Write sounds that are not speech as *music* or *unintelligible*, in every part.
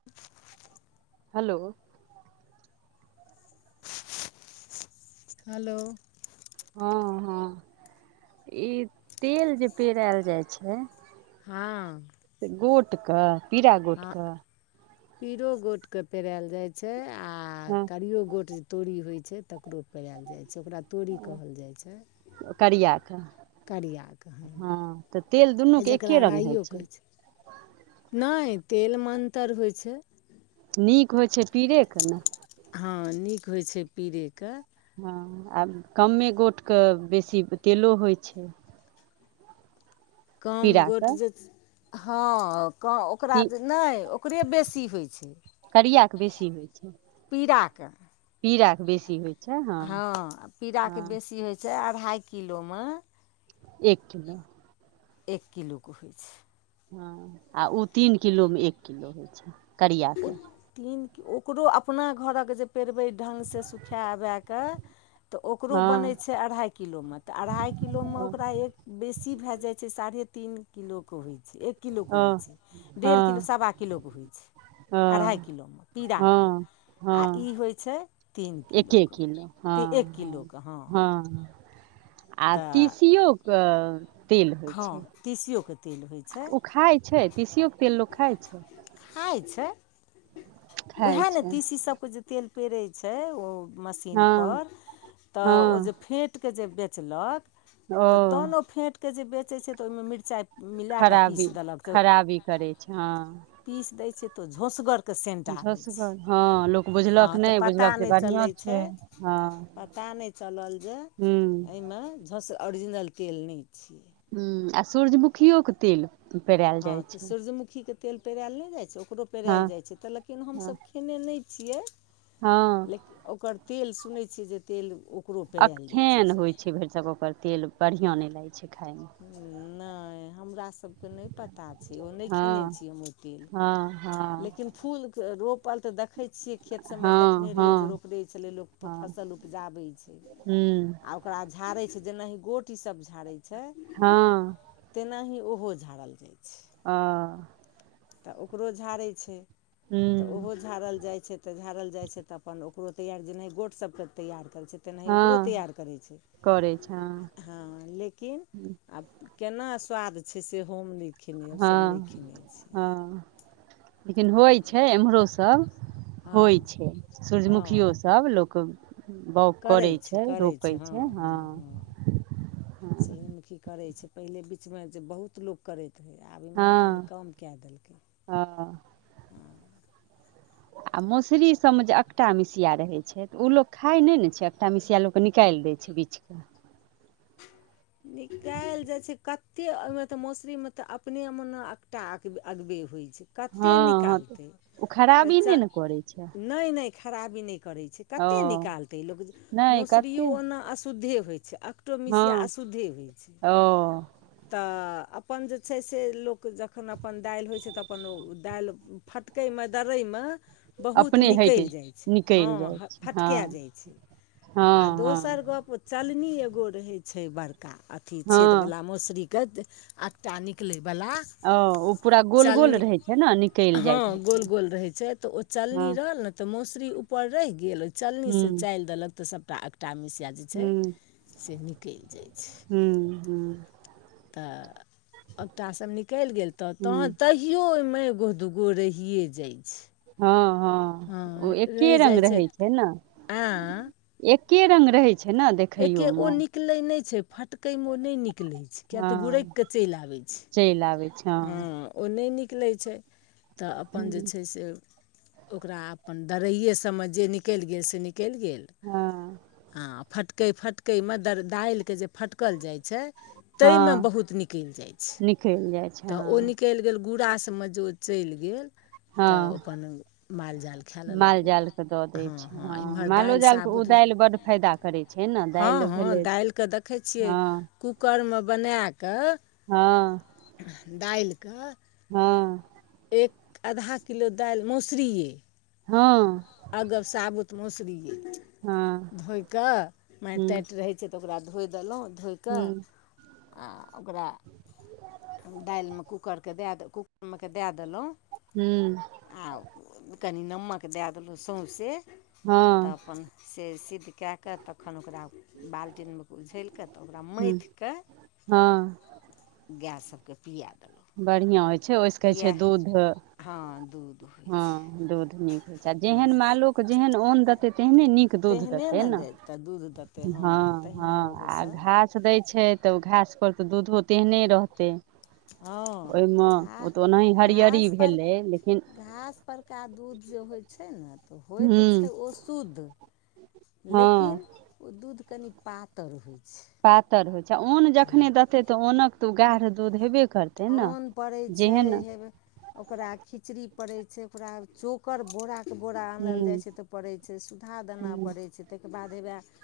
*unintelligible* हलो hello हँ हँ ई तेल जे पेरायल जाय छै हँ से गोटक पीरा हँ गोटक पीरो गोट के पेरायल जाय छै आ हँ करियो गोट तोरी होय छै तकरो पेरायल जाय छै ओकरा तोरी कहल जाय छै करिया के करियाकेऽ ह हँ तऽ तेल दुनू आ के एके जकरा रंग होइ राइओ कहै छै नहि तेलमे अन्तर होय छै नीक होय छै पीरेक न हँ नीक होय छै पीरेक हँ आब कमे गोटक बेसी तेलो होय छै कम गोट पीराके जे हँ ओकरा जे नहि ओकरे बेसी होय छै करियाके बेसी होइ छै पीराके पीराके बेसी होइ छै हँ पीराके हँ बेसी होय छै अढ़ाइ किलोमे एक किलो एक किलो क होय छै हँ आ उ तीन किलोमे एक किलो होय छै करियाके त ओकरो अपना घरक जे पेरवै ढङ्गसँ सुखाए अबयके तऽ ओकरो बनै हँ छै अढ़ाइ किलोम तऽ अढ़ाइ किलोमे हँ ओकरा एक बेसी भए जाय छै साढ़े तीन किलोक होय छै एक किलोके होय छै डेढ़ किलो हँ सवा किलोके होय छै हँ अढ़ाई किलोक पीराक हँ आ ई हँ होय छै तीन एके किलोक किलो हँ त एक किलोक हँ हँ आ तऽ तीसियो के तेल होय छै तीसियो के तेल होय ओ खाय छै तीसियोक तेल लोक खाय छै खाय छै उएह खाइ ने छै तीसी सबके जे तेल पेरै छै ओ हँ मशीनपर तऽ ओ हँ जे फेँट क जे बेचलक ओ तऽ तहन ओ फेँटके जे बेचैत छै तऽ ओहिमे मिरचाइ मिलाए कऽ पीस खराबी देलक तऽ खराबी करै छै हँ पीस दै छै तो झौसगर त सेन्ट आबय छै झसगर हँ लोक हँ बुझलक तऽ नहि पता बुझलक जे नहि बढ़िआँ चलय छै हँ पता नै चलल जे हूँ अइमे झंस ओरिजनल तेल नहि छियै हहूँ आ सूरजमुखियो के तेल पेरायल जाइ छै सूजमुखीके तेल पेरायल नहि जाइ छै ओकरो हँ पेरायल जाइ छै तऽ लेकिन हमसभ खेने नहि छियै हाँ लेकिन ओकर तेल सुनैत छियै जे तेल उ अकठेन होय छै भरिसक ओकर तेल बढ़िया नहि लागय छै खाय मे हूँ नहि हमरा सबके नहि पता पता छै ओ नहि हँ खेने छी हम ओ तेल हँ हँ लेकिन फूलके रोपल तऽ देखय छियै खेत सभमे हँ देखने रहियै जे हँ रोपि दै छलै लोक त हँ फसल उपजाबै छै हूँ आ ओकरा झाड़य छै जेनाहि गोट ई सब झाड़य छै हाँ तेनाही ओहो झाड़ल जाइ छै अ तऽ ओकरो झाड़य छै तऽ हूँ ओहो झाड़ल जाइ छै तऽ झाड़ल जाइ छै तऽ अपन ओकरो तैयार जेनाहि गोट सभके तैयार करै छै तेनाही ओकरो हँ तैआर करै छै करै छै हँ लेकिन आब केना स्वाद छै सेहो होम नै हँ हँं लेकिन होइ हँ छै एम्हरो सभ होइ हँ छै हँ सूरजमुखियोसभ लोक बाउग करै छै रोपै छै हँ सूरजमुखी करै छै पहिले बीचमे जे बहुत लोक करैत रहै आब एम्हर कनि हँ कम कए देलकै हँ हँ आ मौसुरी सब मे जे एकटा मिसिया रहय छै त ओ लोग खाय नहि ने छै एकटा मिसिया लोक निकालि दैय छै बिछ बिछक *inaudible* निकालि जाइ छै कते ओहिमे तऽ मौसुरीमे तऽ अपने मे ने एकटा अगबे होइत छै कतेक हँ हँ निकालतै ओ तऽ खराबी च नहि ने करै छै नहि नहि खराबी नहि करै छै ओ कतेक निकालतै लोक नहि मसुरियो कते ओना अशुद्धे होइ छै हँ अकटोमसिया अशुद्धे होइ छै ओ तऽ अपन जे छै से लोक जखन अपन दालि होइ छै तऽ अपन‌ ओ दालि फटकयमे दर्रयमे बहुत अपने हटि निकैल जाइ छै हँ निकलि जाइ छै फटका हँ जाइ छै आ हँ दोसर हँ गप्प चलनी एगो रहैत छै बड़का अथी हँ छेदवला मौस आकटा निकलै वला ओ ओ पूरा गोल गोल चलनी रहै छै ने निकलि हँ जाइत गोल हेतै गोल रहय छै त ओ चलनी हँ रहल न तऽ मसुरी ऊपर रहि गेल ओहि चलनीसँ हुँ चालि देलक तऽ सभटा एकटा मिसिया जे छै से निकलि जाइ छै हूँ हूँ तऽ एकटासब निकलि गेल तऽ तहन हुँ तै कियो ओहिमे एगो दूगो रहिए जाइ छै हँ हँ ओ एके रंग रहै छै ने आँ एक् रङंग रहै छै ने देख एके ओ निकलै नहि छै फटकैमे ओ नहि निकलै छै किएक हँ तऽ गुरकि कऽ चलि आबै छै चलि आबै छै हाँ हँ ओ नहि निकलै छै तऽ अपन जे हँ छै से ओकरा अपन दरैए सबमे जे निकलि गेल से निकलि गेल हँ। हँ, फटकै-फटकैमे दर डाइल के जे फटकल जाइ छै। ताहिमे बहुत निकलि जाइ छै। खेल जाइ। छै तऽ ओ हँ निकलि गेल, गुड़ासबमे जे ओ चलि गेल। तऽ हँ अपन माल-जाल खा लेलक माल ओ। जाल के दऽ दै छै हँ-हँ, हँ इम्हर मालो दाईल जाल के ओ साबुत। दालि बड्ड फायदा करै छै ने दालि हँ-हँ, भेलै दालिकेँ देखै छियै। हँ कुकरमे बना कऽ। हँ। दालि कऽ। हँ। एक आधा किलो दालि मोसुरी। हँ। अगब, साबुत मसुरी हँ धोइ कऽ हुँ माटि-ताटि रहै। सेतऽ ओकरा धोइ देलहुँ धोइ कऽ हुँ आ ओकरा। दालिमे कूकरकेँ दए द कूकरमेकेँ दए देलहुँ। हूं। आ कनि नामक देय देलहुँ, सौंसे तऽ हँ अपन। से सिद्ध केए कऽ तखन ओकरा। बाल्टीमे उछयलक तऽ ओकरा हुँ मयथ कऽ हँ गैस सभके पिया देलहुॅ। बढ़िया होइ छै, ओहिसँ कहै छै दूध हँ, दूध। होइ छै हँ, दूध नीक होइत छै, आ हँ जेहन मालोकऽ जेहन अन्न देतै तेहने नीक दुध तेहने देते ने न, देत तऽ दूध देतै ह, हँ तऽ ह तहिना घास ओहोसभ घास दै छै, तऽ घासपर तऽ दूधो तेहने रहतै हँ ओहिमे घा घास ओ तऽ ओनाह हरियरी घासपर भेलै लेकिन। घास परका दूध जे होइत छै ने तऽ होइत हुँ छै ओ शुद्ध। हँ लेकिन ओ दूध कनि पातर होइ छै। पातरि होइत छै, अन्न हँ जखने देतै तऽ अन्नके तऽ ओ गरह र दूध हेबे करतै ने अन्न पड़ै छै जेहन। हे ओकरा खिचड़ी पड़ैत छै, ओकरा चोक ओकर बोराके बोरा आनल हुँ जाइ छै, तऽ पड़ै छै, सुधा देनाय पड़ै छै, ताहिके बाद हउवएह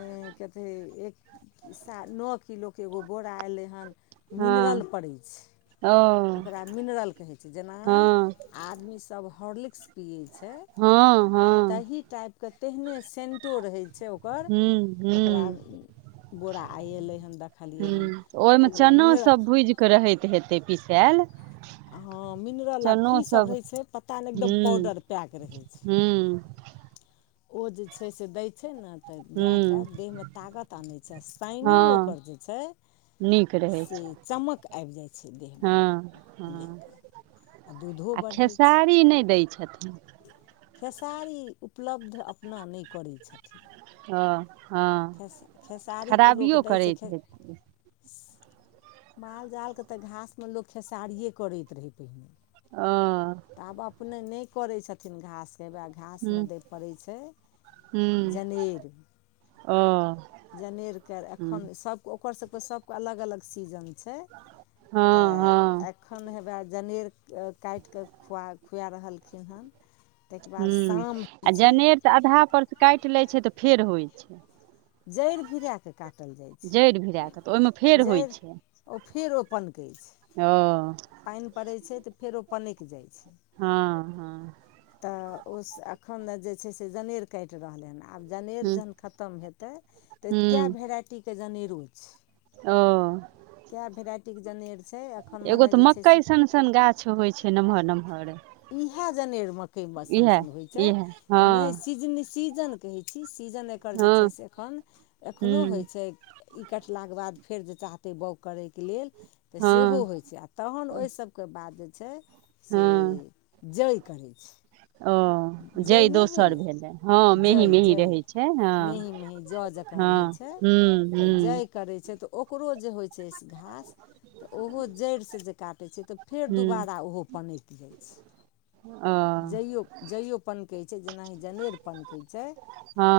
ए काथि एक सा नओ किलोके एगो बोरा अएलै हन। हँ मिनरल पड़ै छै, ओ ओकरा मिनरल कहै छै जेना। हँ आदमी सभ हॉर्लिक्स पियै छै। हँ। हँ तही टाइपके तेहने सेटो रहै छै, ओकर हूँ ओकरा हूँ बोरा आइ एलै हन देखलियै हन तऽ ओकरा मिनरल। सभ भुइजके रहैत हेतै पिसायल। हँ, मिनरल आब चनो की सभ सब रहै छै पता नहि एकदम हूँ पाउडर पैक रहै छै। हूँ ओ जे छै, से दै छै ने। तऽ गाएके हूँ देहमे तागत आनै छै, साइनिंग हँ ओकर जे छै। नीक रहै सँ छै चमक आबि जाइ छै देहमे हँ हँ गाएके आ दूधो आ बढ़ै छै खेसारी नहि दै छथिन? खेसारी उपलब्ध अपना नहि करैत छथिन। हँ, हँ खेस खेसारी खराबियो करैत हेतै मालजालकेँ तऽ घासमे लोक खेसारिए करैत रहै पहिने। आ। तऽ आब अपने नहि करै छथिन घासकेब। घासमे हूँ दै पड़ै छै हूँ जनेर ओ जनेर के हूँ अखन सब के ओकर सब के सब के अलग अलग सीजन से हँ तऽ हँ एखन हेबे जनेर काटि कऽ खुआ खुआ रहलखिन हन ताहिके ह बाद शाम होइ आ छै जनेर तऽ आधा पर काटि लैत छै तऽ फेर होइ छै जड़ि भिराए कऽ काटल जाइ जड़ि भिरा कऽ तऽ ओहिमे फेर छै होइ जड़ि छै ओ फेरो पनकै छै ओ पानि पड़ैत छै तऽ फेरो पनेक जाइ छै हँ हँ तऽ ओ एखन ने जे छै से जनेर कटि रहलै हनँ आब जनेर हूँ जखन खतम हेतै तऽ कए हूँ भेराइटीके जनेरो छै ओ कए भेराइटीके जनेर छै एखन मने जे छै से किछु होइ छै नमहर नमहर इहै जनेर मकइमे इएह सनसन होइत छै इएह तऽ नहि हँ सीजने सीजन कहै छी सीजन एकर जे छै हँ से एखन एखनो हूँ होइ छै ई कटलाके बाद फेर जे चाहतै बाओग करयके लेल तऽ सेहो हँ होइ छै आ तहन ओहिसभके बाद जे छै से हँ जइ करै छै ओ जइ नहि दोसर होइए भेलै हँ मेही जइ मेही जइ रहैत छै हँ मेही मेही जौ जकाँ हँ रहै छै हू हू तऽ जइ करै छै तऽ ओकरो जे होइ छै घास तऽ ओहो जड़िसँ जे काटै छै तऽ फेर हूँ दुबारा ओहो पनैक जाइ छै ओ जइयो जइओ पननकै छै जेनाहि जनेर पननकै छै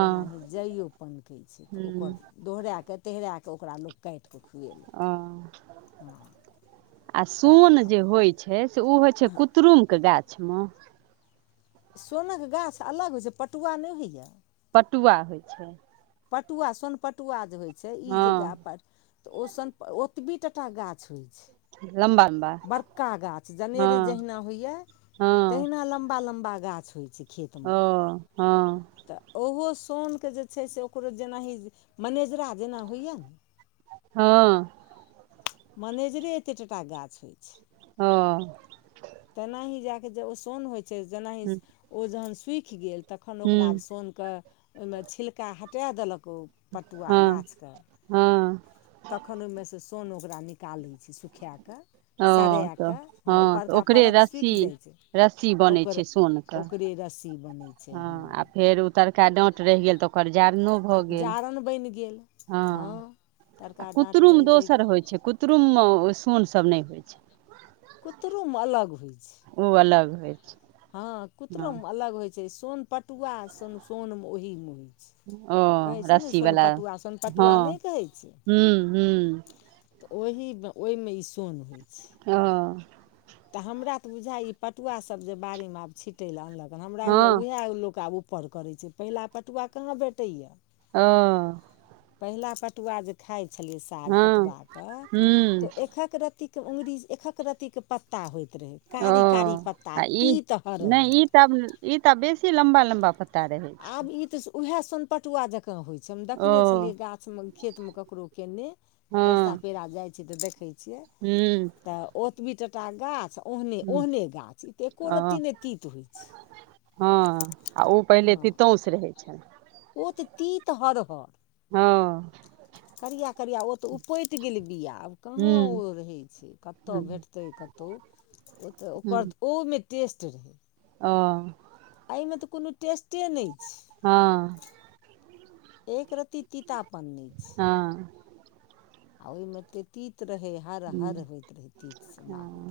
तेनाही जइओ पनकै छै तऽ हूँ ओकर दोहरा कऽ तहिरा कऽ ओकरा लोक काटिकऽ खुएलक ओ हँ आ तऽ सोन एखन जे होइत छै से ओ होइत छै कुत्र्रुमके गाछमे सोनके गाछ अलग होइ छै पटुआ नहि होइए पटुआ होइ छै पटुआ सोन पटुआ जे होइ छै ई जे हँ गापर तऽ ओ सन ओतबी टटा गाछ होइ छै लम्बा लम्बा बड़का गाछ जनेर हँ जहिना होइए हँ तहिना लम्बा लम्बा गाछ होइ छै खेतमे ओ हँ तऽ ओहो सोनके जे छै से ओकरो जेनाही मनेजरा जेना होइए ने हँ मनेजरे एतेक टटा गाछ होइत छै हँ तेनाही जा कऽ जे ओ सोन होइ छै जेनाहि हुँ ओ जखन सूखि गेल तखन ओकरा सीनकऽ ओहिमे छिलका हटा देलक ओ पटुआ हँ गाछके हँ तखन ओहिमेसँ सोन ओकरा निकालै छी सुखा कऽ ओ तऽ हँ तऽ ओकरे परत रस्सी सुखि जाइ छै रस्सी बनै ओकर छै सोनके ओकरे रस्सी बनै छै हँ आ फेर उ तरका डाँट रहि गेल तऽ ओकर जारनो भऽ गेल जारनि बनि गेल हँ आ तड़का डाँट कुतुम रहि गेल दोसर होइत छै कुतुममे सोनसभ नहि होइत छै कु्तरोम अलग होइ छै ओ अलग होय छै हँ हँ कुतरोमे अलग होइ छै सोन पटुआ सोन सोन ओहीमे होइ छै ओ कहै छलै ने रस्सी वला सोनपटुआ हँ सोनपटुआ नहि कहै छै हुँ हुँ तऽ ओहिमे ओहिमे ई सोन होइ छै ओ तऽ हमरा तऽ बुझा ई पटुआसभ जे बाड़ीमे आब छिटय लेलए अनलक ह हमरा हइए हँ उएह लोक आब उ ऊपर करै छै पहिला पटुआ कहाँ भेटैए ओ पहिला पटुआ जे खाइत छलियै साग हँ पटुआके हुँ तऽ एकक रत्ती के अँगुरी एकक रत्तीके पत्ता होइत रहै ओ कारी कारी पत्ता तीत हरहर तब ई त बेसी लम्बा लम्बा पता आब ई तऽ उएह सोनपटुआ जेका काँ होइ छै हम ओ देखने छलियै गाछमे खेतमे ककरो केयने रस्ता पेरा जाइत छियै तऽ देखैत छियै हू तऽ ओतबी टटा गाछ ओहने हुँ ओहने गाछ ई तऽ एको ओ रत्ती नहि तीत होइ छै हँ आ ओ पहिले हँ तितोस रहैत छ ओ त तीत हर हर हँ करिया करियाआ ओ तऽ उऊपटि गेल बिआ आब कहाँ ओ हुँ रहै छै कतऽ हुँ भेटतै कतहु ओ तऽ ओकरऽ ओमे टेस्ट रही हँ एहिमे तऽ कोनो टेस्टे नहि छै हँ एक रती तीता पन्न ने छै हँ आ ओहिमे तऽ तीत रहै हर हुँ हर होइत रहै तीतसँ माहुर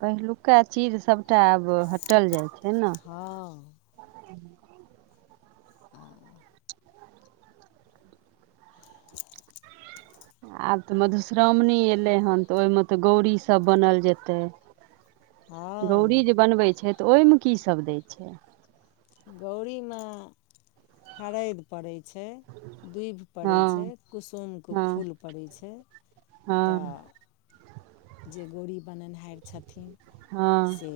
पहिलुका चीड़ सभटा आब हटल जाइ छै ने हँ अ *inaudible* आब तऽ मधुश्रावणी एयलै हन तऽ ओहिमे तऽ गौरीसभ बनल जेतै गौरी हँ जे बनबै छै तऽ ओहिमे की सभ दै छै गौरीमे हरद पड़ै छै दूभि हँ पड़ैत छै कुसुमके हँ फूल पड़ैत छै हँ तऽ जे गौड़री बनेनिहार छथिन हँ से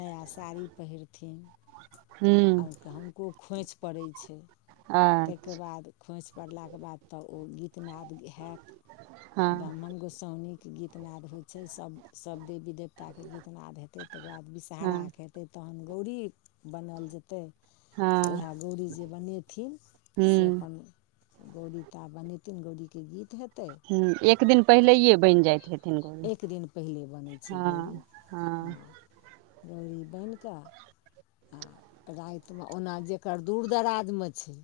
नया साड़ी पहिरथिन हूँ आओर हुनको खोँइछ पड़ै छै आ ताहिके बाद खोँइछ पड़लाके बाद तऽ ओ गीतनााद गेल होत हँ ब्राह्मण गोसाउनीके गीतनाद होइ छै सब देवी देवता ताके गीतनाद हेतै तकर बाद हँ विषहहाराके हेतै तहन गौरी बनाल जेतै उएह हँ गौरी जे बनेथिन से हूँ अपन गौड़री ता बनेथिन गौड़ीक के गीत हेतै हूँ एक दिन पहिलेे बनि जाइत हेथिन गोल एक दिन पहिले बनै छै हँ हँ रौड़री बान्हि कऽ आ रातिमे ओना जकर दूर दराजमे छै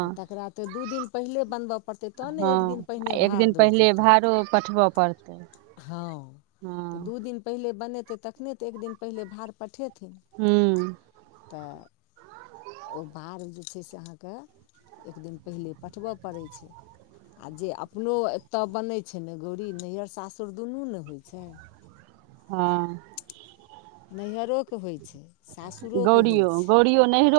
तऽ तकरा तऽ दू दिन पहिले बनबय पड़तै तब ने एक दिन हँ आ पहिने एक भड़ दिन दौड़ि पहिले जेतै भाड़ो पठबऽ पड़तै हँ तऽ हँ दू दिन पहिले बनेतै तखने तऽ एक दिन पहिले भार पठेथिन हू तऽ ओ भार जे छै से अहाँके एक दिन पहिले पठबय पड़ै छै आओर जे अपनो एतऽ बनै छै ने गौरी नैहर सासुर दुनू ने होइ छै हँ नैहरोके होइत छै सासुरोके होइ गौड़ियो छै गौड़ियो नैहरो